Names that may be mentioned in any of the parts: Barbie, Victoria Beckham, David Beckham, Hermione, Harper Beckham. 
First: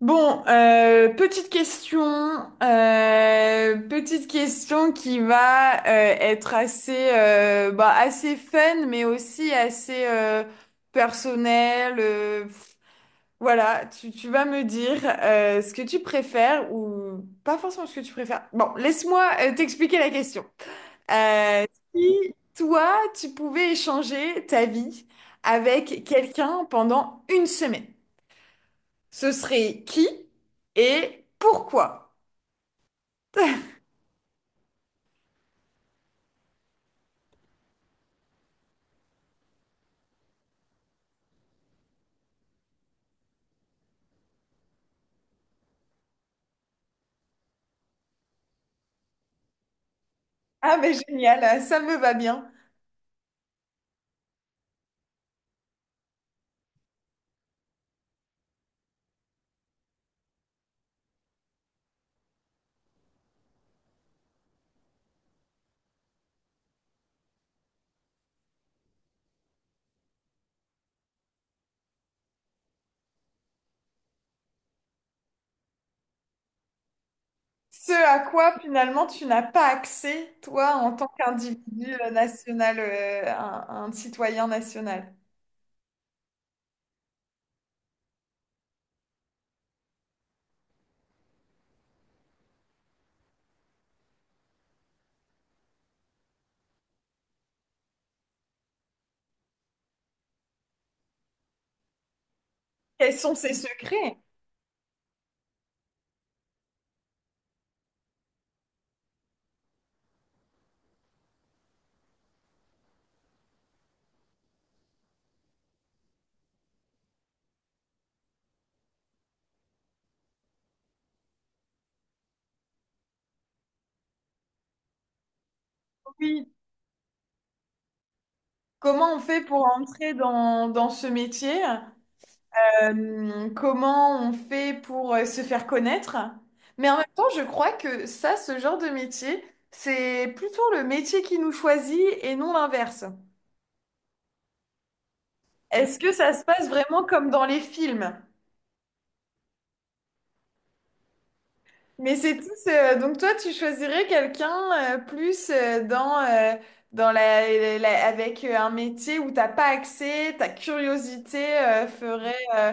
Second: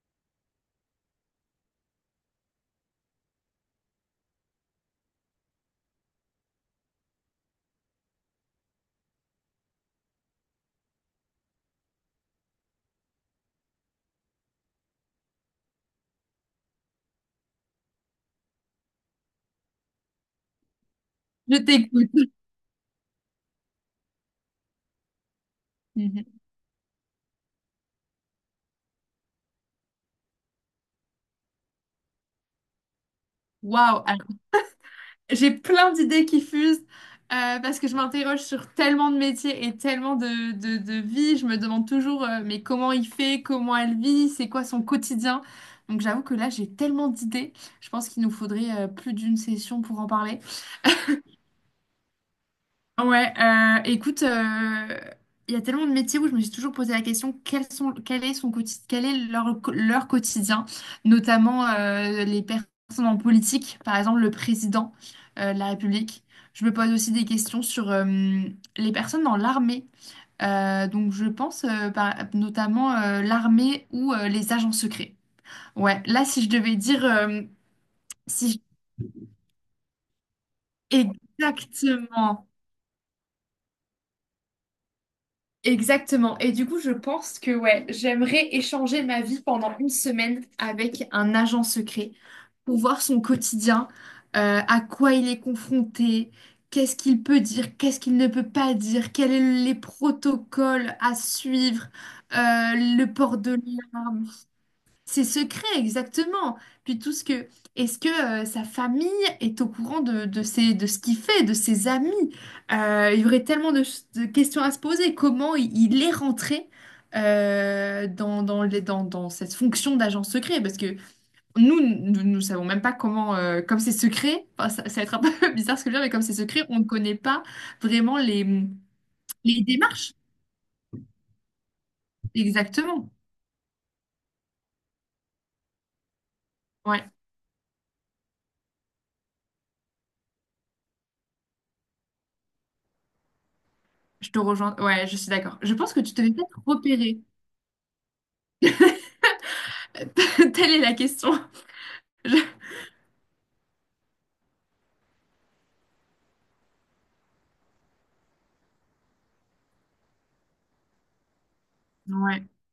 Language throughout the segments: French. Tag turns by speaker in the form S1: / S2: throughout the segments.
S1: Petite petite question qui va être bah, assez fun, mais aussi assez personnelle. Pff. Voilà, tu vas me dire ce que tu préfères ou pas forcément ce que tu préfères. Bon, laisse-moi t'expliquer la question.
S2: Je
S1: Euh,
S2: t'écoute.
S1: Si toi, tu pouvais échanger ta vie avec
S2: Mhm.
S1: quelqu'un pendant une semaine. Ce serait qui et pourquoi?
S2: Waouh! Alors, j'ai plein d'idées qui fusent parce que je m'interroge sur tellement de métiers et tellement de vies. Je me demande toujours mais comment il fait, comment elle vit, c'est quoi son quotidien. Donc j'avoue que là, j'ai tellement d'idées. Je pense qu'il nous faudrait plus d'une session pour en parler.
S1: Ah, mais génial, ça me va bien.
S2: Ouais, écoute, il y a tellement de métiers où je me suis toujours posé la question, quels sont, quel est son quotidien, quel est leur quotidien, notamment les personnes en politique, par exemple le président de la République. Je me pose aussi des questions sur les personnes dans l'armée. Donc je pense notamment l'armée ou les agents secrets. Ouais, là si je devais dire,
S1: Ce à quoi
S2: si
S1: finalement tu n'as pas accès, toi, en tant
S2: je-
S1: qu'individu
S2: exactement.
S1: national, un citoyen national.
S2: Exactement. Et du coup, je pense que ouais, j'aimerais échanger ma vie pendant une semaine avec un agent secret pour voir son quotidien, à quoi il est confronté, qu'est-ce qu'il peut dire, qu'est-ce qu'il ne peut pas dire, quels sont les protocoles à suivre, le
S1: Quels sont
S2: port de
S1: ses secrets?
S2: l'arme. Ses secrets, exactement. Puis tout ce que... Est-ce que sa famille est au courant de ce qu'il fait, de ses amis? Il y aurait tellement de questions à se poser. Comment il est rentré dans cette fonction d'agent secret? Parce que nous ne savons même pas comment... comme c'est secret, enfin, ça va être un peu bizarre ce que je veux dire, mais comme c'est
S1: Oui.
S2: secret, on ne connaît pas vraiment
S1: Comment on fait
S2: les
S1: pour entrer
S2: démarches.
S1: dans, dans ce métier?
S2: Exactement.
S1: Comment on fait pour se faire connaître? Mais en même
S2: Ouais,
S1: temps, je crois que ça, ce genre de métier, c'est plutôt le métier qui nous choisit et non l'inverse.
S2: je te rejoins. Ouais, je suis d'accord. Je pense
S1: Est-ce
S2: que
S1: que
S2: tu te
S1: ça
S2: devais
S1: se
S2: peut-être
S1: passe vraiment
S2: repérer.
S1: comme dans les films?
S2: Telle est la question.
S1: Mais
S2: Je-
S1: c'est tous. Donc toi, tu choisirais quelqu'un plus dans avec un métier où t'as pas accès, ta curiosité euh, ferait,
S2: Ouais,
S1: euh,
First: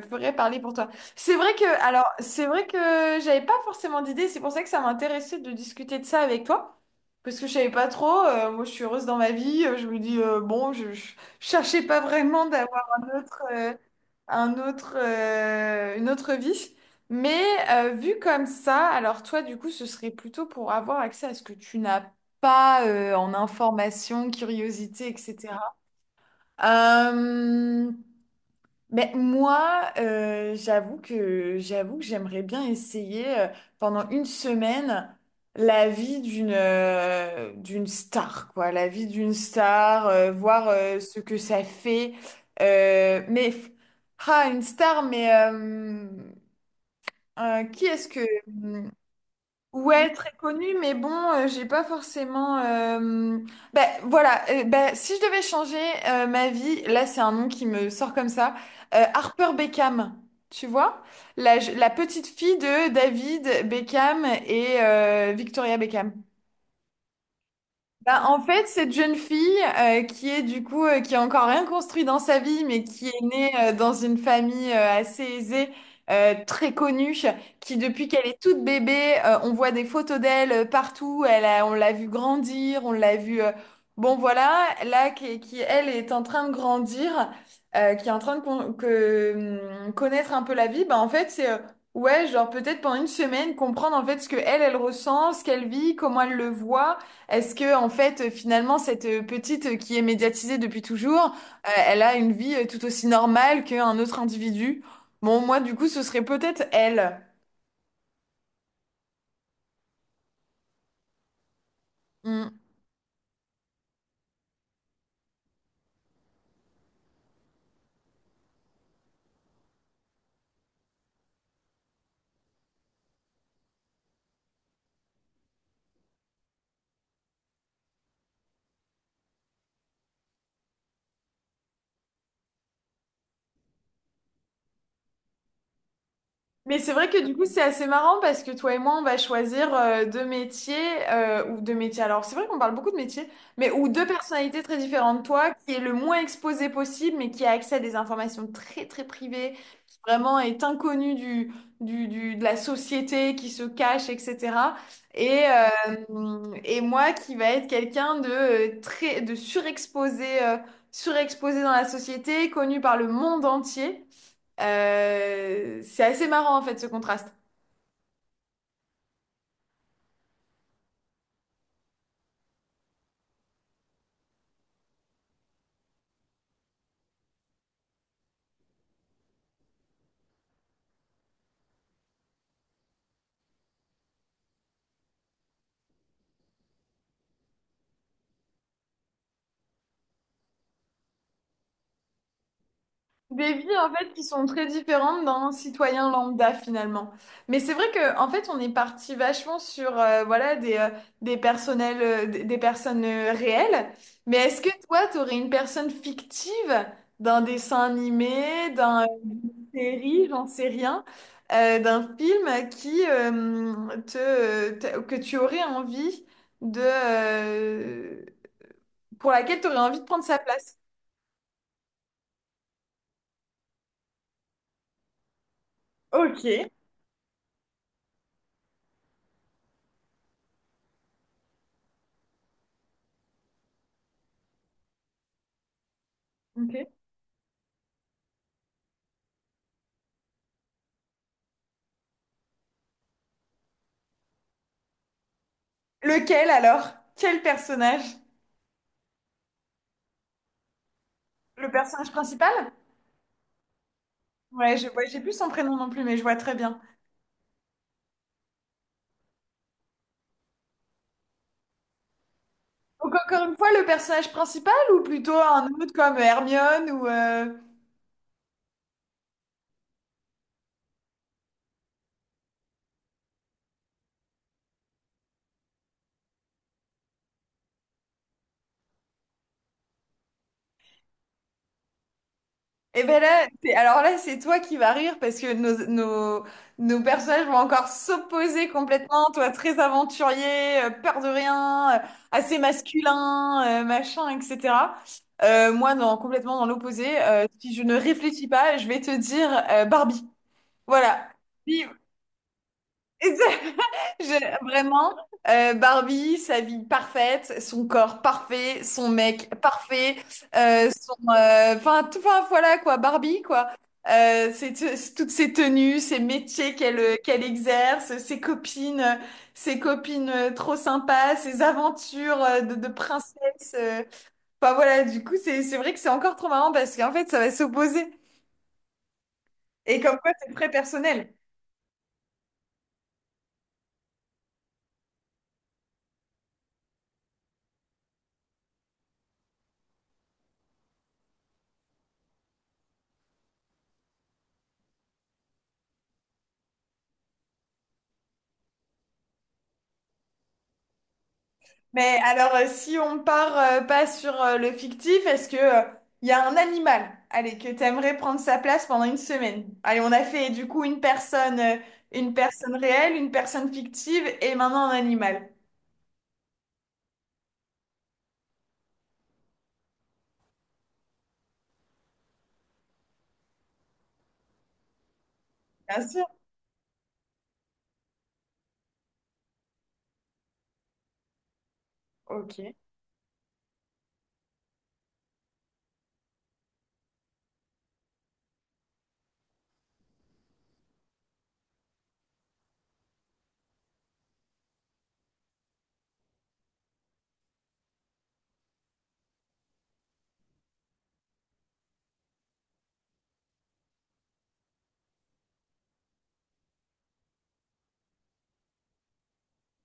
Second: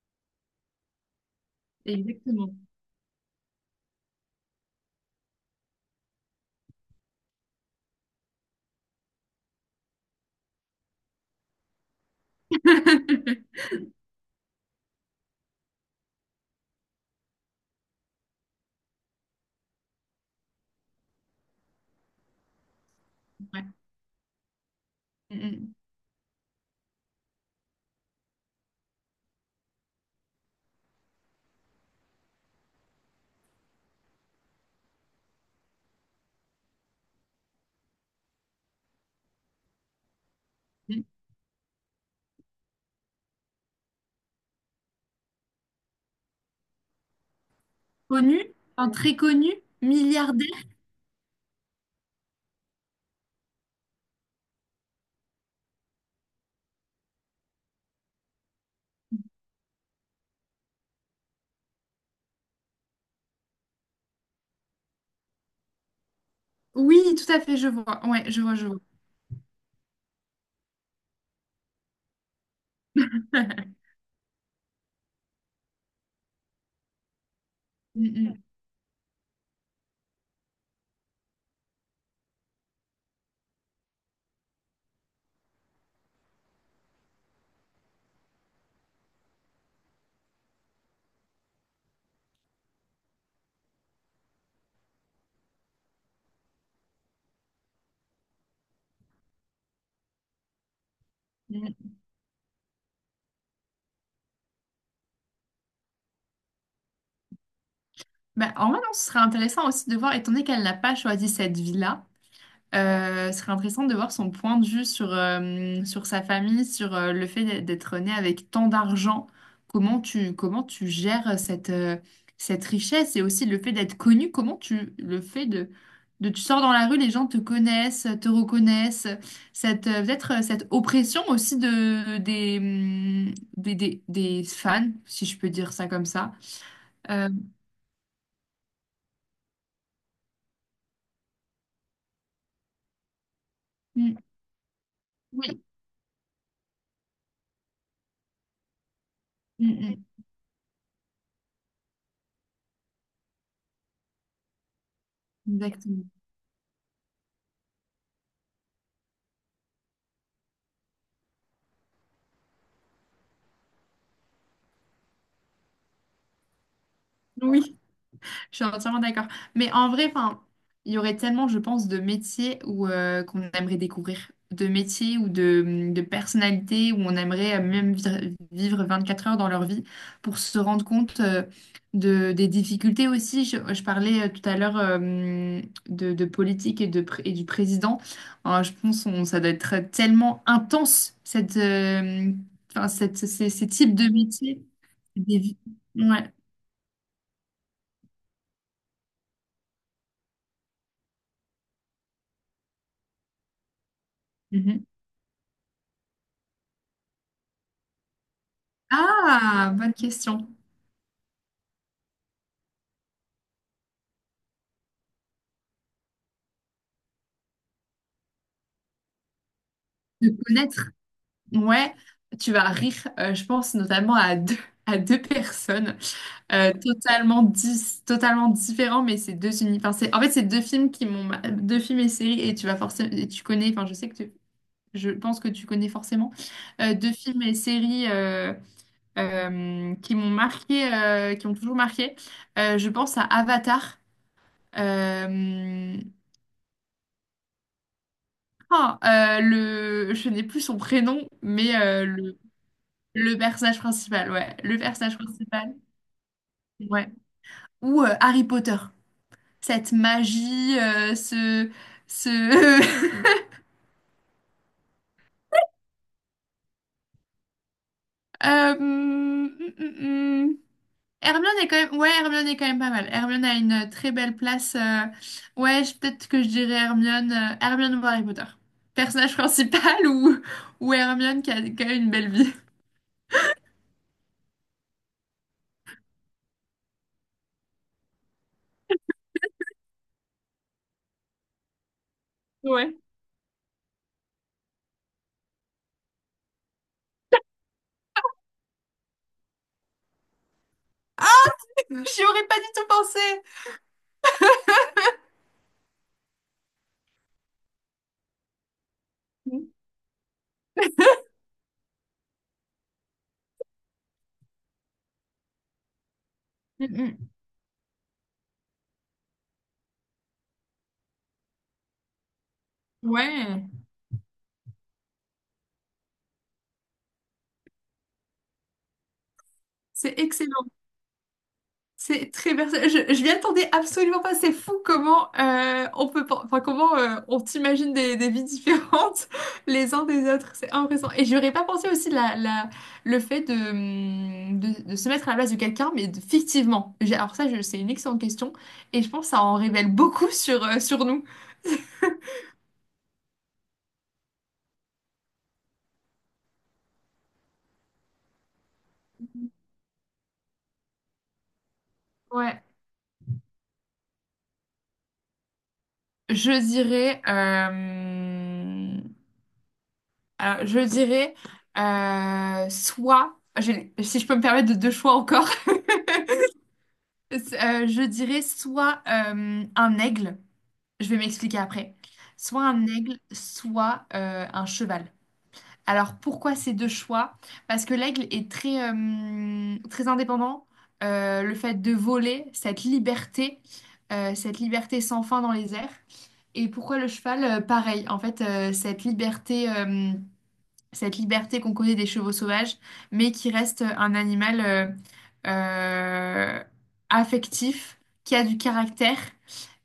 S1: fe- ferait parler pour toi. C'est vrai que, alors, c'est
S2: exactement.
S1: vrai que j'avais pas forcément d'idée. C'est pour ça que ça m'intéressait de discuter de ça avec toi. Parce que je savais pas trop, moi je suis heureuse dans ma vie, je me dis, bon, je cherchais pas vraiment d'avoir un un une autre vie. Mais vu comme ça, alors toi du coup, ce serait plutôt pour avoir accès à ce que tu n'as pas en
S2: Ouais.
S1: information, curiosité,
S2: Mm,
S1: etc. Euh, mais moi, j'avoue que j'aimerais bien essayer pendant une semaine la vie d'une star, quoi, la vie d'une star, voir
S2: mm. Mm.
S1: ce que ça fait. Euh, mais une star, mais qui est-ce que
S2: Connu, enfin,
S1: hmm,
S2: très connu,
S1: ouais, très
S2: milliardaire.
S1: connu, mais bon, j'ai pas forcément. Ben voilà, ben, si je devais changer ma vie, là c'est un nom qui me sort comme ça, Harper Beckham, tu vois? La petite fille de David Beckham et Victoria Beckham.
S2: Oui, tout à fait, je vois.
S1: Bah,
S2: Ouais,
S1: en
S2: je vois,
S1: fait,
S2: je vois.
S1: cette jeune fille qui est du coup qui a encore rien construit dans sa vie, mais qui est née dans une famille assez aisée, très connue, qui depuis qu'elle est
S2: Mm,
S1: toute bébé, on voit des photos d'elle partout. Elle on l'a vue grandir, on l'a vue. Bon voilà, là qui elle est en train de grandir, qui est en train de connaître un peu la vie. Bah en fait c'est ouais, genre peut-être pendant une semaine, comprendre en fait ce que elle, elle ressent, ce qu'elle vit, comment elle le voit. Est-ce que, en fait, finalement, cette petite qui est médiatisée depuis toujours,
S2: mm, mm.
S1: elle a une vie tout aussi normale qu'un autre individu? Bon, moi, du coup, ce serait peut-être elle.
S2: Bah, en vrai, non, ce serait intéressant aussi de voir, étant donné qu'elle n'a pas choisi cette vie-là.
S1: Hmm.
S2: Ce serait intéressant de voir son point de vue sur, sur sa famille, sur le fait d'être né avec tant d'argent. Comment tu gères cette, cette richesse et aussi le fait d'être connu. Comment tu le fait de tu sors dans la rue, les gens te connaissent, te reconnaissent. Cette, peut-être cette oppression aussi de, des fans, si je peux dire ça comme ça.
S1: Mais c'est vrai que
S2: Euh,
S1: du coup, c'est assez marrant parce que toi et moi, on va choisir deux métiers ou deux métiers. Alors, c'est vrai qu'on parle beaucoup de métiers, mais ou deux
S2: mm,
S1: personnalités très différentes. Toi,
S2: oui,
S1: qui est le moins exposé possible, mais qui a accès à des informations très, très privées, qui
S2: mm,
S1: vraiment est inconnue du- de la société, qui se cache, etc.
S2: mm, exactement.
S1: Et moi, qui va être quelqu'un de très, de surexposé, surexposé dans la société, connu par le monde entier. C'est assez marrant en fait ce contraste.
S2: Je suis entièrement d'accord. Mais en vrai, enfin, il y aurait tellement, je pense, de métiers où qu'on aimerait découvrir, de métiers ou de personnalités où on aimerait même vivre 4 heures dans leur vie pour se rendre compte de, des difficultés aussi. Je parlais tout à l'heure de politique et, et du président. Hein, je pense on, ça doit être tellement intense, cette, enfin,
S1: Des
S2: ces
S1: vies en
S2: types de
S1: fait qui sont
S2: métiers.
S1: très différentes
S2: Des...
S1: d'un
S2: vies-
S1: citoyen
S2: Ouais.
S1: lambda finalement. Mais c'est vrai que en fait on est parti vachement sur voilà des des personnels euh, des personnes réelles. Mais est-ce que
S2: Mm-hmm.
S1: toi t'aurais une personne fictive d'un dessin animé, d'une
S2: Ah, bonne
S1: série, j'en
S2: question.
S1: sais rien, d'un film qui que tu aurais envie de pour laquelle tu aurais envie de prendre
S2: De
S1: sa place?
S2: connaître. Ouais, tu vas rire, je pense notamment à deux personnes
S1: Ok.
S2: totalement différents, mais c'est enfin, en fait, c'est deux films deux films et séries, et tu vas forcément, et tu connais, enfin, je sais que je pense que tu connais forcément
S1: Ok.
S2: deux films et séries qui m'ont marqué, qui m'ont toujours marqué. Je pense à Avatar. euh,
S1: Lequel alors? Quel personnage?
S2: ah, le... je n'ai plus son prénom,
S1: Le
S2: mais
S1: personnage
S2: le...
S1: principal?
S2: le personnage principal, ouais.
S1: Ouais,
S2: Le
S1: je vois,
S2: personnage
S1: j'ai plus son
S2: principal,
S1: prénom non plus, mais je vois très bien.
S2: ouais. Ou Harry Potter. Cette magie, ce... ce...
S1: Donc encore une fois, le personnage principal ou plutôt un autre comme Hermione ou...
S2: Euh, hum, hum, hum. Hermione est quand même... Ouais, Hermione est quand même pas mal. Hermione a une très belle place. Ouais, peut-être que je dirais Hermione... Hermione ou Harry Potter. Personnage principal ou Hermione qui a quand même une belle vie.
S1: Eh ben là, alors là, c'est toi qui vas rire parce que nos personnages vont encore s'opposer complètement. Toi, très aventurier, peur de rien, assez
S2: Ouais.
S1: masculin, machin, etc. Moi, complètement dans l'opposé. Si je ne réfléchis pas, je vais te dire Barbie. Voilà. Puis,
S2: J'y aurais pas du tout pensé.
S1: je- vraiment, Barbie, sa vie parfaite, son corps parfait, son mec parfait, euh, son,
S2: Mm.
S1: euh, enfin, tout, enfin, voilà quoi, Barbie quoi. C'est toutes ses tenues, ses métiers
S2: Mm, mm.
S1: qu'elle exerce, ses copines trop sympas, ses aventures de
S2: Ouais,
S1: princesse. Enfin voilà, du coup, c'est vrai que c'est encore trop marrant parce qu'en fait, ça va s'opposer. Et comme
S2: c'est
S1: quoi, c'est
S2: excellent.
S1: très personnel.
S2: C'est très personnel. Je m'y attendais absolument pas. C'est fou comment on peut, enfin comment on t'imagine des vies différentes les uns des autres. C'est impressionnant. Et j'aurais pas pensé aussi la, la, le fait de, de se mettre à la place de quelqu'un, mais fictivement. Alors ça, c'est une excellente question. Et je pense que ça en révèle beaucoup sur sur nous.
S1: Mais alors, si on part pas sur le fictif, est-ce que il y a un animal, allez, que t'aimerais prendre sa place pendant une semaine? Allez, on a fait du coup une
S2: Ouais.
S1: personne réelle, une personne fictive et maintenant un animal.
S2: Je dirais, alors je dirais soit, si je peux me permettre de deux choix encore.
S1: Bien sûr.
S2: Je dirais soit un aigle, je vais m'expliquer après, soit
S1: Ok.
S2: un aigle, soit un cheval. Alors pourquoi ces deux choix? Parce que l'aigle est très, très indépendant. Le fait de voler, cette liberté sans fin dans les airs. Et pourquoi le cheval? Pareil, en fait, cette liberté. Cette liberté qu'on connaît des chevaux sauvages, mais qui reste un animal euh, affectif, qui a du caractère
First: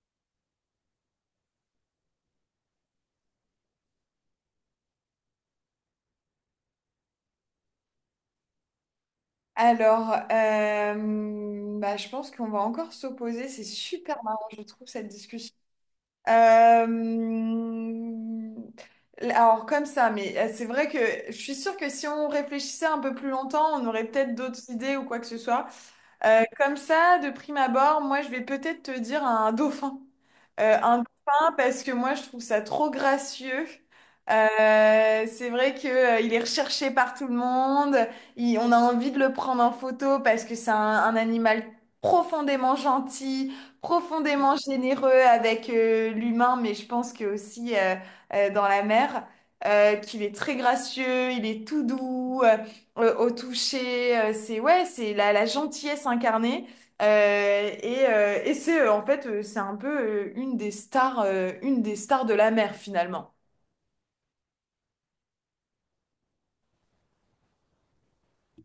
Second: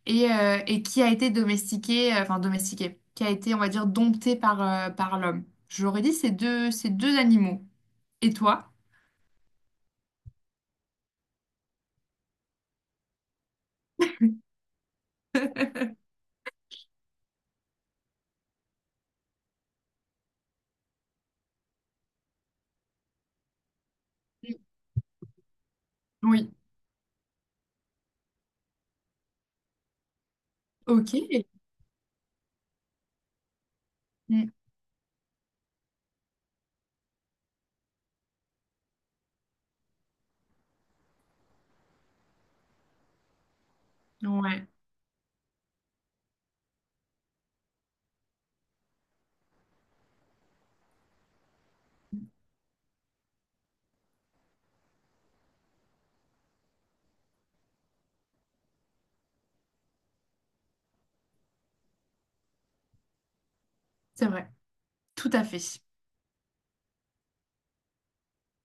S2: et qui a été domestiqué, enfin domestiqué, qui a été, on va dire, dompté par, par l'homme. J'aurais dit ces deux animaux. Et toi?
S1: Alors, bah, je pense qu'on va encore s'opposer. C'est super marrant, je trouve, cette discussion. Euh, Alors comme ça, mais c'est vrai que je suis sûre que si on réfléchissait un peu plus longtemps, on aurait peut-être d'autres idées ou quoi que ce soit.
S2: Oui.
S1: Comme ça, de prime abord, moi, je vais peut-être te dire un dauphin. Un
S2: Ok.
S1: dauphin parce que moi, je trouve ça trop gracieux.
S2: Mm.
S1: C'est vrai que, il est recherché par tout le monde. On a envie de le prendre en photo parce que c'est un animal profondément gentil, profondément
S2: Ouais,
S1: généreux avec l'humain, mais je pense que aussi dans la mer, qu'il est très gracieux, il est tout doux au toucher, c'est ouais, c'est la gentillesse incarnée. Et et c'est en fait c'est un peu une des stars de la mer finalement.
S2: c'est vrai. Tout à fait.